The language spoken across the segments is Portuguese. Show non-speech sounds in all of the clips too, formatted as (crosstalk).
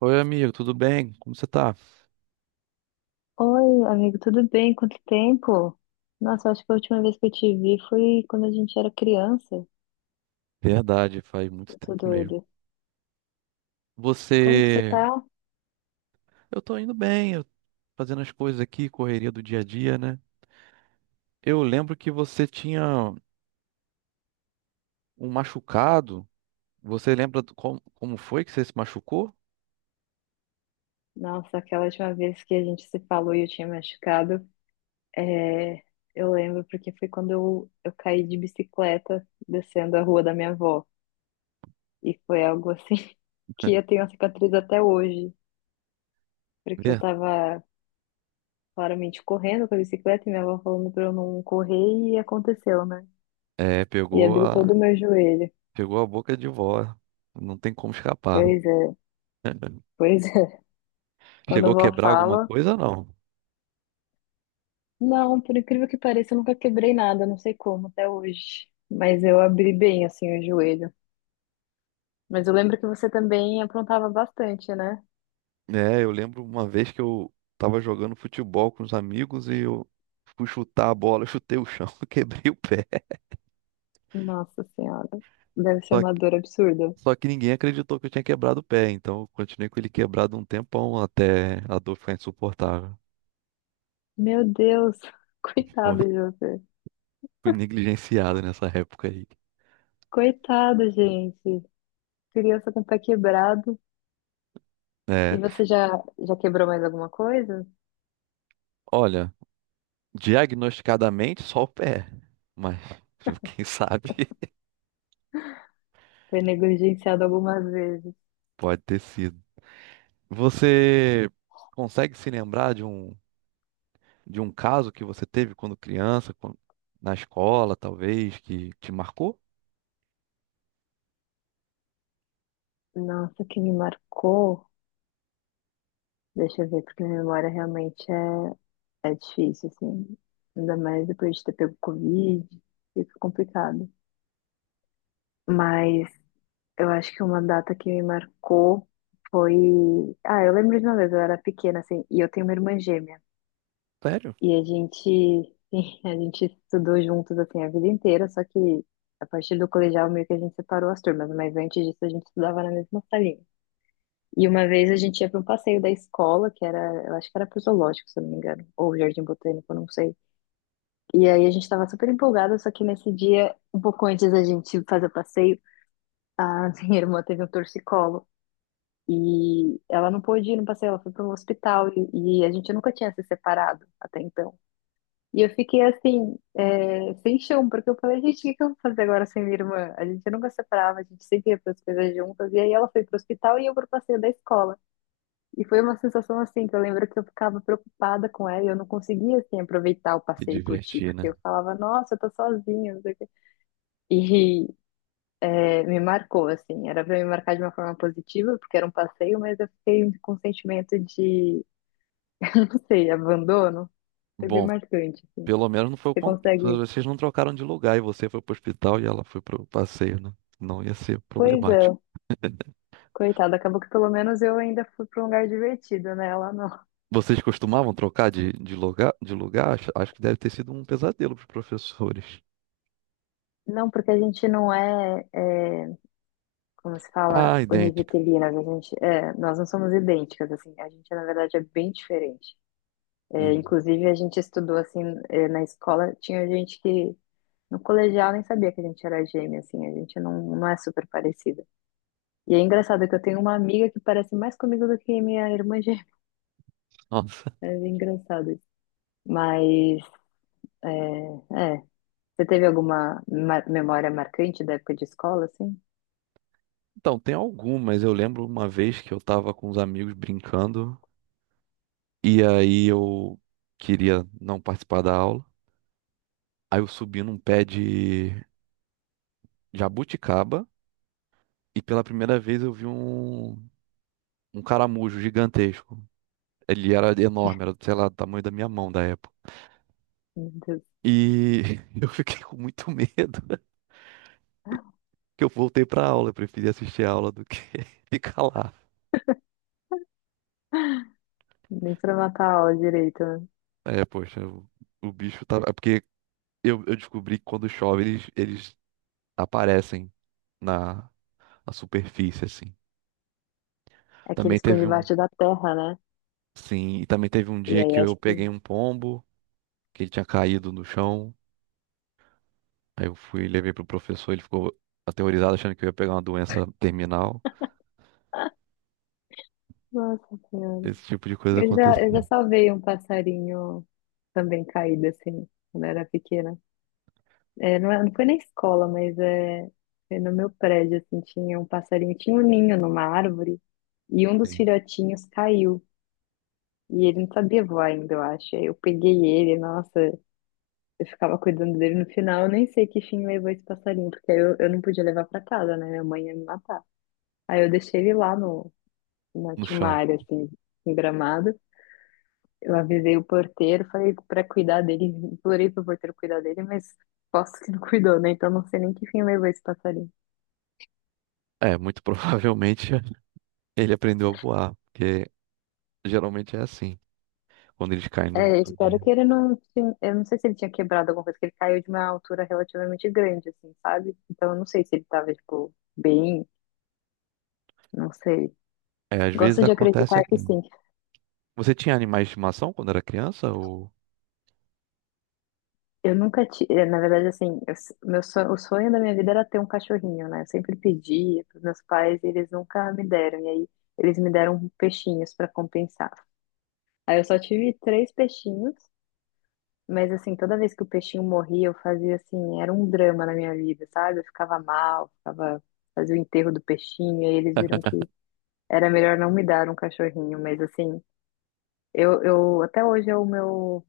Oi, amigo, tudo bem? Como você tá? Oi, amigo, tudo bem? Quanto tempo? Nossa, eu acho que a última vez que eu te vi foi quando a gente era criança. Verdade, faz muito Eu tô tempo mesmo. doida. Como que você Você. tá? Eu tô indo bem, eu- Fazendo as coisas aqui, correria do dia a dia, né? Eu lembro que você tinha um machucado. Você lembra como foi que você se machucou? Nossa, aquela última vez que a gente se falou e eu tinha machucado, é, eu lembro porque foi quando eu caí de bicicleta descendo a rua da minha avó. E foi algo assim (laughs) que eu (laughs) tenho a cicatriz até hoje, porque Vê? eu tava claramente correndo com a bicicleta e minha avó falando pra eu não correr e aconteceu, né? É, E pegou abri todo a... o meu joelho. Pegou a boca de vó. Não tem como escapar. Pois é. (laughs) Pois é, (laughs) quando Chegou a a vó quebrar alguma fala, coisa, não? não, por incrível que pareça, eu nunca quebrei nada, não sei como até hoje. Mas eu abri bem assim o joelho. Mas eu lembro que você também aprontava bastante, né? É, eu lembro uma vez que eu tava jogando futebol com os amigos e eu fui chutar a bola, eu chutei o chão, (laughs) quebrei o pé. Nossa Senhora, deve ser Só que, uma dor absurda. só que ninguém acreditou que eu tinha quebrado o pé, então eu continuei com ele quebrado um tempão até a dor ficar insuportável. Meu Deus, (laughs) (laughs) Pô, coitado de você. fui negligenciado nessa época aí. Coitado, gente. Criança com o pé quebrado. É, E você já quebrou mais alguma coisa? olha, diagnosticadamente só o pé, mas (laughs) quem sabe (laughs) Foi negligenciado algumas vezes. pode ter sido. Você consegue se lembrar de um caso que você teve quando na escola, talvez, que te marcou? Nossa, o que me marcou. Deixa eu ver, porque minha memória realmente é. É difícil, assim. Ainda mais depois de ter pego Covid, fica complicado. Mas eu acho que uma data que me marcou foi. Ah, eu lembro de uma vez, eu era pequena, assim, e eu tenho uma irmã gêmea. Sério? E a gente, (laughs) a gente estudou juntos, assim, a vida inteira, só que a partir do colegial meio que a gente separou as turmas, mas antes disso a gente estudava na mesma salinha. E uma vez a gente ia para um passeio da escola, que era, eu acho que era pro zoológico, se eu não me engano, ou Jardim Botânico, eu não sei. E aí a gente tava super empolgada, só que nesse dia, um pouco antes da gente fazer o passeio, a (laughs) minha irmã teve um torcicolo. E ela não pôde ir no passeio, ela foi para um hospital e a gente nunca tinha se separado até então. E eu fiquei assim, sem chão, porque eu falei, gente, o que que eu vou fazer agora sem minha irmã? A gente nunca separava, a gente sempre ia para as coisas juntas. E aí ela foi para o hospital e eu para o passeio da escola. E foi uma sensação assim, que eu lembro que eu ficava preocupada com ela e eu não conseguia assim, aproveitar o Se passeio e curtir, divertir, porque né? eu falava, nossa, eu tô sozinha, não sei o quê. E me marcou, assim, era pra me marcar de uma forma positiva, porque era um passeio, mas eu fiquei com um sentimento de, (laughs) não sei, abandono. Foi bem Bom, marcante, assim. pelo menos não foi o Você contrário. consegue. Vocês não trocaram de lugar e você foi pro hospital e ela foi pro passeio, né? Não ia ser Pois é, problemático. coitada, acabou que pelo menos eu ainda fui pra um lugar divertido, né? Ela não. Vocês costumavam trocar de lugar? Acho, acho que deve ter sido um pesadelo para os professores. Não, porque a gente não é como se fala, Ah, idêntica. univitelinas, a gente, nós não somos idênticas, assim, a gente, na verdade, é bem diferente. É, Hum. inclusive, a gente estudou, assim, na escola, tinha gente que, no colegial, nem sabia que a gente era gêmea, assim, a gente não, não é super parecida. E é engraçado que eu tenho uma amiga que parece mais comigo do que minha irmã gêmea, Nossa. (laughs) é engraçado isso. Mas, é, é, você teve alguma memória marcante da época de escola, assim? Então, tem algumas. Eu lembro uma vez que eu estava com os amigos brincando e aí eu queria não participar da aula. Aí eu subi num pé de jabuticaba e pela primeira vez eu vi um caramujo gigantesco. Ele era enorme, era, sei lá, do tamanho da minha mão da época. Meu Deus, E (laughs) eu fiquei com muito medo (laughs) (laughs) que eu voltei pra aula. Eu preferi assistir a aula do que (laughs) ficar lá. nem pra matar a aula direito, né? É, poxa, o bicho tava. É porque eu descobri que quando chove eles aparecem na, na superfície, assim. É que eles Também ficam teve um. debaixo da terra, né? Sim, e também teve um E dia aí que acho eu peguei que. um pombo, que ele tinha caído no chão. Aí eu fui e levei pro professor, ele ficou aterrorizado achando que eu ia pegar uma doença terminal. Nossa Senhora. Esse tipo de coisa Eu já, aconteceu eu já salvei um passarinho também caído, assim, quando eu era pequena. É, não, não foi na escola, mas foi no meu prédio, assim, tinha um passarinho, tinha um ninho numa árvore, e um dos assim, filhotinhos caiu. E ele não sabia voar ainda, eu acho. Aí eu peguei ele, nossa, eu ficava cuidando dele no final, eu nem sei que fim levou esse passarinho, porque aí eu não podia levar pra casa, né? Minha mãe ia me matar. Aí eu deixei ele lá no, na no chão. Timária, assim, em Gramado. Eu avisei o porteiro, falei pra cuidar dele, implorei pro porteiro cuidar dele, mas posso que não cuidou, né? Então não sei nem que fim levou esse passarinho. É, muito provavelmente (laughs) ele aprendeu a voar, porque geralmente é assim, quando eles caem É, do eu do espero que ninho. ele não. Eu não sei se ele tinha quebrado alguma coisa, que ele caiu de uma altura relativamente grande, assim, sabe? Então eu não sei se ele tava, tipo, bem, não sei. É, às vezes Gosto de acontece acreditar que aqui. sim. Você tinha animais de estimação quando era criança? Ou... Eu nunca tive, na verdade, assim, meu sonho, o sonho da minha vida era ter um cachorrinho, né? Eu sempre pedia pros meus pais e eles nunca me deram. E aí eles me deram peixinhos para compensar. Aí eu só tive três peixinhos, mas assim, toda vez que o peixinho morria, eu fazia assim, era um drama na minha vida, sabe? Eu ficava mal, ficava, fazia o enterro do peixinho, e aí eles viram que era melhor não me dar um cachorrinho, mas assim, eu até hoje é o meu.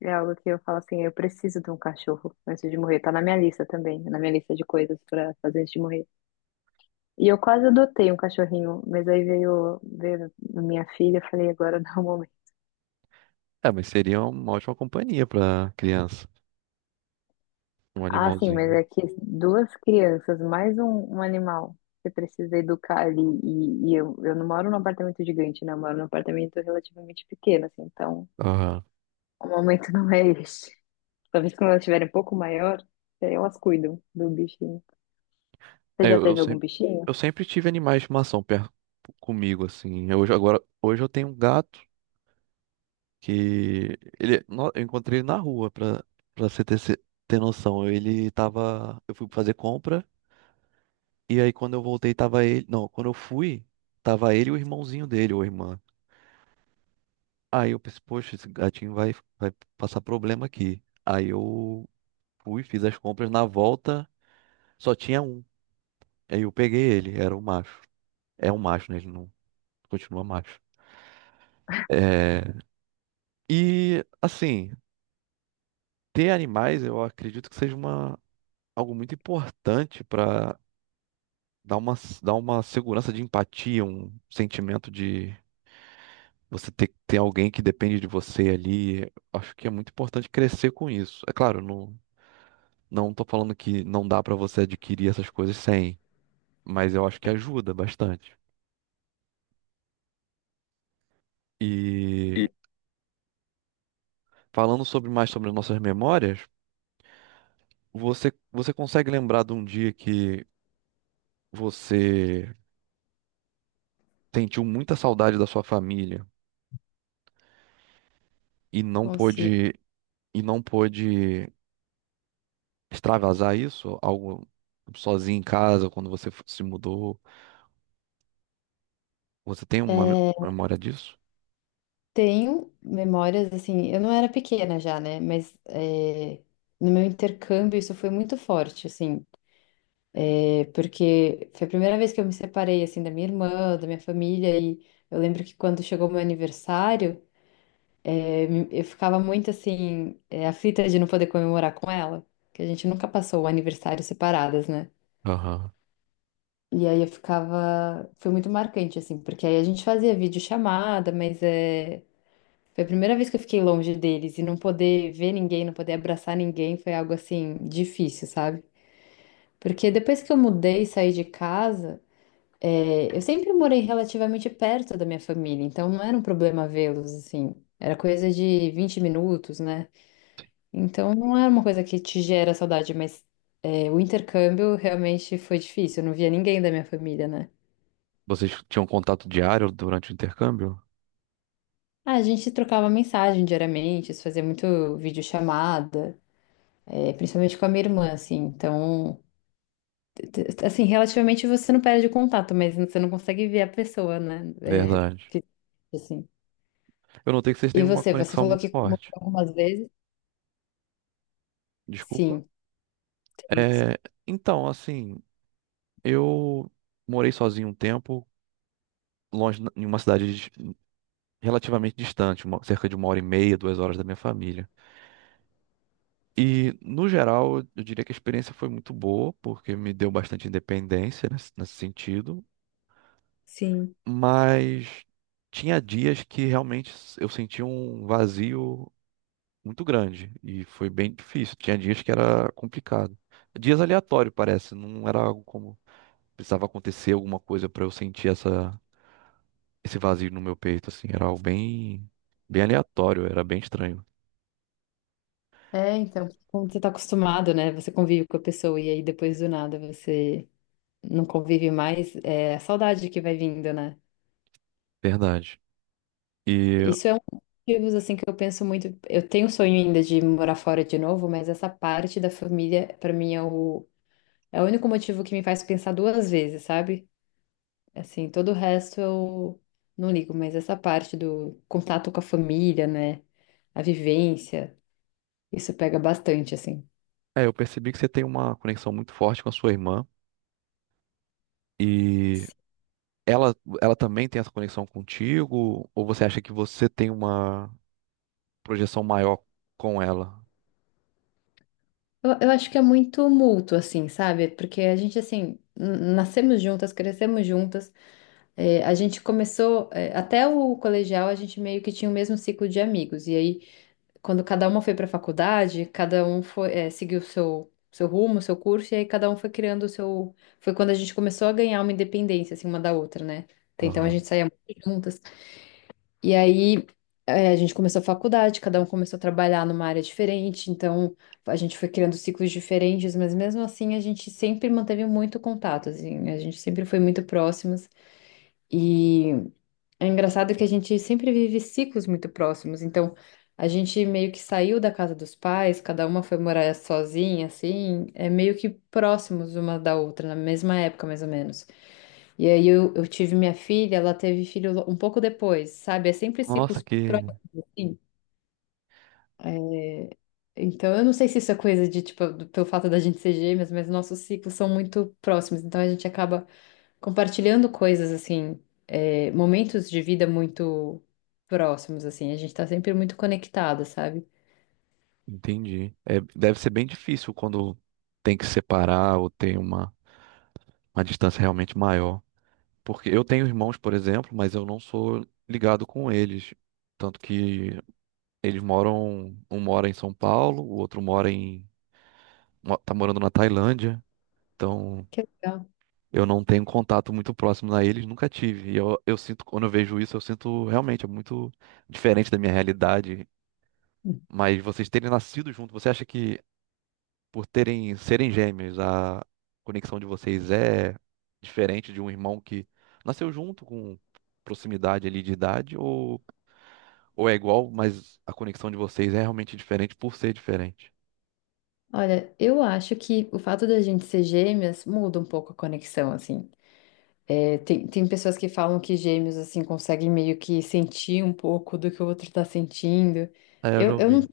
É algo que eu falo assim, eu preciso de um cachorro antes de morrer. Tá na minha lista também, na minha lista de coisas pra fazer antes de morrer. E eu quase adotei um cachorrinho, mas aí veio minha filha, eu falei, agora não é o momento. É, mas seria uma ótima companhia pra criança, um Ah, sim, mas animalzinho. é que duas crianças, mais um animal, você precisa educar ali. E eu não moro num apartamento gigante, né? Eu moro num apartamento relativamente pequeno, assim, então Aham. o momento (laughs) não é este. Talvez quando elas estiverem um pouco maior, aí elas cuidam do bichinho. Você É, já eu, eu teve algum sempre, bichinho? eu sempre tive animais de estimação perto comigo, assim. Eu, hoje, agora, hoje eu tenho um gato que ele, eu encontrei ele na rua, pra você ter, ter noção. Ele tava. Eu fui fazer compra, e aí quando eu voltei, tava ele. Não, quando eu fui, tava ele e o irmãozinho dele, ou irmã. Aí eu pensei, poxa, esse gatinho vai passar problema aqui. Aí eu fui, fiz as compras na volta, só tinha um. Aí eu peguei ele, era um macho. É um macho, né? Ele não continua macho. É, e assim, ter animais eu acredito que seja uma, algo muito importante para dá uma, dá uma segurança de empatia, um sentimento de você ter, que ter alguém que depende de você ali. Acho que é muito importante crescer com isso. É claro, não, não tô falando que não dá pra você adquirir essas coisas sem, mas eu acho que ajuda bastante. E E falando sobre mais sobre as nossas memórias, você, você consegue lembrar de um dia que você sentiu muita saudade da sua família e não Consigo. pôde, e não pôde extravasar isso, algo sozinho em casa, quando você se mudou? Você tem uma É, memória disso? tenho memórias, assim, eu não era pequena já, né? Mas no meu intercâmbio isso foi muito forte, assim, porque foi a primeira vez que eu me separei, assim, da minha irmã, da minha família, e eu lembro que quando chegou meu aniversário, eu ficava muito, assim, aflita de não poder comemorar com ela, que a gente nunca passou o aniversário separadas, né? Aham. E aí eu ficava, foi muito marcante, assim, porque aí a gente fazia videochamada, mas é. Foi a primeira vez que eu fiquei longe deles e não poder ver ninguém, não poder abraçar ninguém foi algo assim difícil, sabe? Porque depois que eu mudei e saí de casa, eu sempre morei relativamente perto da minha família, então não era um problema vê-los assim. Era coisa de 20 minutos, né? Então não era uma coisa que te gera saudade, mas o intercâmbio realmente foi difícil. Eu não via ninguém da minha família, né? Vocês tinham contato diário durante o intercâmbio? Ah, a gente trocava mensagem diariamente, se fazia muito videochamada. É, principalmente com a minha irmã, assim. Então, t- assim, relativamente você não perde o contato, mas você não consegue ver a pessoa, né? Verdade. Assim. Eu notei que vocês têm E uma você conexão falou muito que mudou forte. algumas vezes? Desculpa. Sim, tem isso. É, então, assim, eu morei sozinho um tempo, longe, em uma cidade relativamente distante, cerca de uma hora e meia, duas horas da minha família. E, no geral, eu diria que a experiência foi muito boa, porque me deu bastante independência nesse sentido. Sim. Mas tinha dias que realmente eu sentia um vazio muito grande e foi bem difícil. Tinha dias que era complicado. Dias aleatório, parece, não era algo como precisava acontecer alguma coisa para eu sentir essa esse vazio no meu peito assim, era algo bem bem aleatório, era bem estranho, Então, como você tá acostumado, né? Você convive com a pessoa e aí depois do nada você não convive mais, é a saudade que vai vindo, né? verdade. E Isso é um dos motivos, assim, que eu penso muito. Eu tenho o sonho ainda de morar fora de novo, mas essa parte da família, pra mim, é o único motivo que me faz pensar duas vezes, sabe? Assim, todo o resto eu não ligo, mas essa parte do contato com a família, né? A vivência, isso pega bastante, assim. é, eu percebi que você tem uma conexão muito forte com a sua irmã e Ela, ela também tem essa conexão contigo? Ou você acha que você tem uma projeção maior com ela. Eu acho que é muito mútuo, assim, sabe? Porque a gente, assim, nascemos juntas, crescemos juntas. É, a gente começou, até o colegial, a gente meio que tinha o mesmo ciclo de amigos. E aí quando cada uma foi para a faculdade, cada um foi, seguiu o seu rumo, seu curso, e aí cada um foi criando o seu. Foi quando a gente começou a ganhar uma independência, assim, uma da outra, né? Até então a Aham. gente saía muito juntas. E aí a gente começou a faculdade, cada um começou a trabalhar numa área diferente, então a gente foi criando ciclos diferentes, mas mesmo assim a gente sempre manteve muito contato, assim, a gente sempre foi muito próximas. E. É engraçado que a gente sempre vive ciclos muito próximos, então a gente meio que saiu da casa dos pais, cada uma foi morar sozinha, assim, é meio que próximos uma da outra, na mesma época mais ou menos. E aí eu tive minha filha, ela teve filho um pouco depois, sabe? É sempre Nossa, ciclos que. próximos. Assim. É, então eu não sei se isso é coisa de, tipo, pelo fato da gente ser gêmeas, mas nossos ciclos são muito próximos, então a gente acaba compartilhando coisas assim, momentos de vida muito próximos, assim, a gente tá sempre muito conectada, sabe? Entendi. É, deve ser bem difícil quando tem que separar ou tem uma distância realmente maior. Porque eu tenho irmãos, por exemplo, mas eu não sou ligado com eles. Tanto que eles moram. Um mora em São Paulo, o outro mora em. Tá morando na Tailândia. Então Que legal. eu não tenho contato muito próximo a eles, nunca tive. E eu sinto, quando eu vejo isso, eu sinto realmente é muito diferente da minha realidade. Mas vocês terem nascido junto, você acha que por terem serem gêmeos, a conexão de vocês é diferente de um irmão que nasceu junto com proximidade ali de idade ou é igual, mas a conexão de vocês é realmente diferente por ser diferente? Olha, eu acho que o fato da gente ser gêmeas muda um pouco a conexão, assim. É, tem pessoas que falam que gêmeos, assim, conseguem meio que sentir um pouco do que o outro tá sentindo. É, eu Eu, já eu não, ouvi.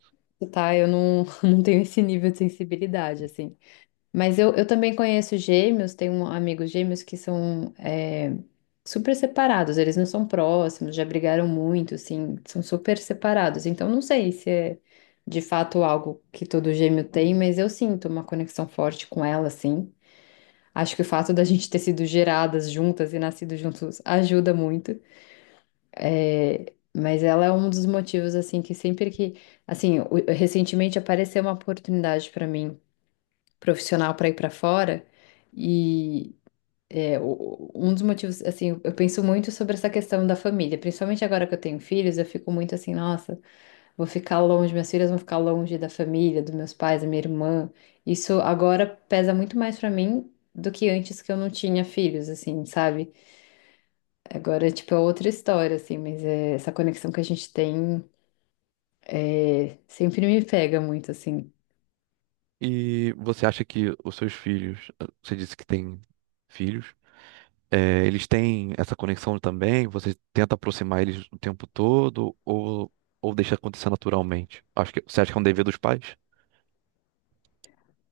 tá? Eu não, (laughs) não tenho esse nível de sensibilidade, assim. Mas eu também conheço gêmeos, tenho amigos gêmeos que são super separados, eles não são próximos, já brigaram muito, assim, são super separados. Então não sei se é de fato algo que todo gêmeo tem, mas eu sinto uma conexão forte com ela, assim. Acho que o fato da gente ter sido geradas juntas e nascido juntos ajuda muito. É, mas ela é um dos motivos, assim, que sempre que. Assim, recentemente apareceu uma oportunidade para mim, profissional, para ir para fora. É, um dos motivos, assim, eu penso muito sobre essa questão da família, principalmente agora que eu tenho filhos, eu fico muito assim, nossa, vou ficar longe, minhas filhas vão ficar longe da família, dos meus pais, da minha irmã. Isso agora pesa muito mais pra mim do que antes que eu não tinha filhos, assim, sabe? Agora, tipo, é outra história, assim, mas essa conexão que a gente tem sempre me pega muito, assim. E você acha que os seus filhos, você disse que tem filhos, é, eles têm essa conexão também? Você tenta aproximar eles o tempo todo ou deixa acontecer naturalmente? Acho que, você acha que é um dever dos pais?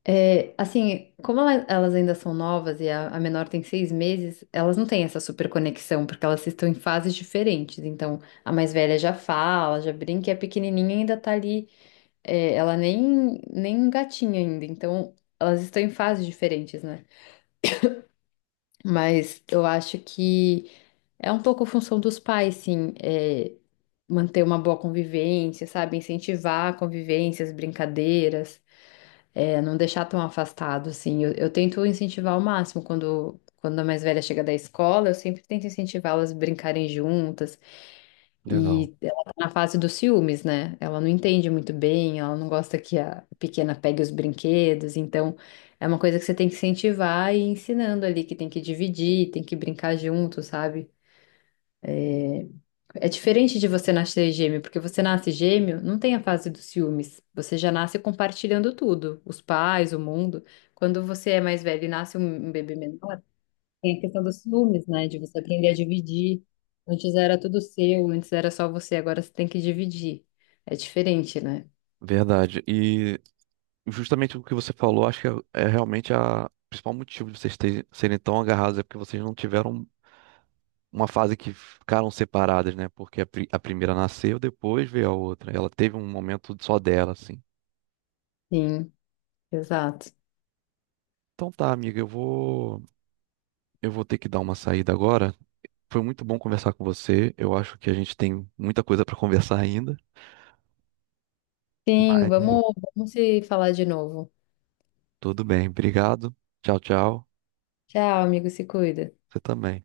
É, assim, como elas ainda são novas e a menor tem 6 meses, elas não têm essa super conexão, porque elas estão em fases diferentes. Então, a mais velha já fala, já brinca, e a pequenininha ainda tá ali, ela nem um gatinho ainda. Então, elas estão em fases diferentes, né? Mas eu acho que é um pouco função dos pais, sim, manter uma boa convivência, sabe? Incentivar convivências, brincadeiras. É, não deixar tão afastado, assim. Eu tento incentivar ao máximo. Quando a mais velha chega da escola, eu sempre tento incentivá-las a brincarem juntas. Legal, E ela tá na fase dos ciúmes, né? Ela não entende muito bem, ela não gosta que a pequena pegue os brinquedos. Então, é uma coisa que você tem que incentivar e ir ensinando ali, que tem que dividir, tem que brincar junto, sabe? É diferente de você nascer gêmeo, porque você nasce gêmeo, não tem a fase dos ciúmes. Você já nasce compartilhando tudo, os pais, o mundo. Quando você é mais velho e nasce um bebê menor, tem a questão dos ciúmes, né? De você aprender a dividir. Antes era tudo seu, antes era só você, agora você tem que dividir. É diferente, né? verdade. E justamente o que você falou, acho que é realmente a o principal motivo de serem tão agarrados é porque vocês não tiveram uma fase que ficaram separadas, né? Porque a primeira nasceu, depois veio a outra. Ela teve um momento só dela, assim. Sim, exato. Então tá, amiga, eu vou ter que dar uma saída agora. Foi muito bom conversar com você. Eu acho que a gente tem muita coisa para conversar ainda. Sim, Mas, pô, vamos se falar de novo. tudo bem. Obrigado. Tchau, tchau. Tchau, amigo, se cuida. Você também.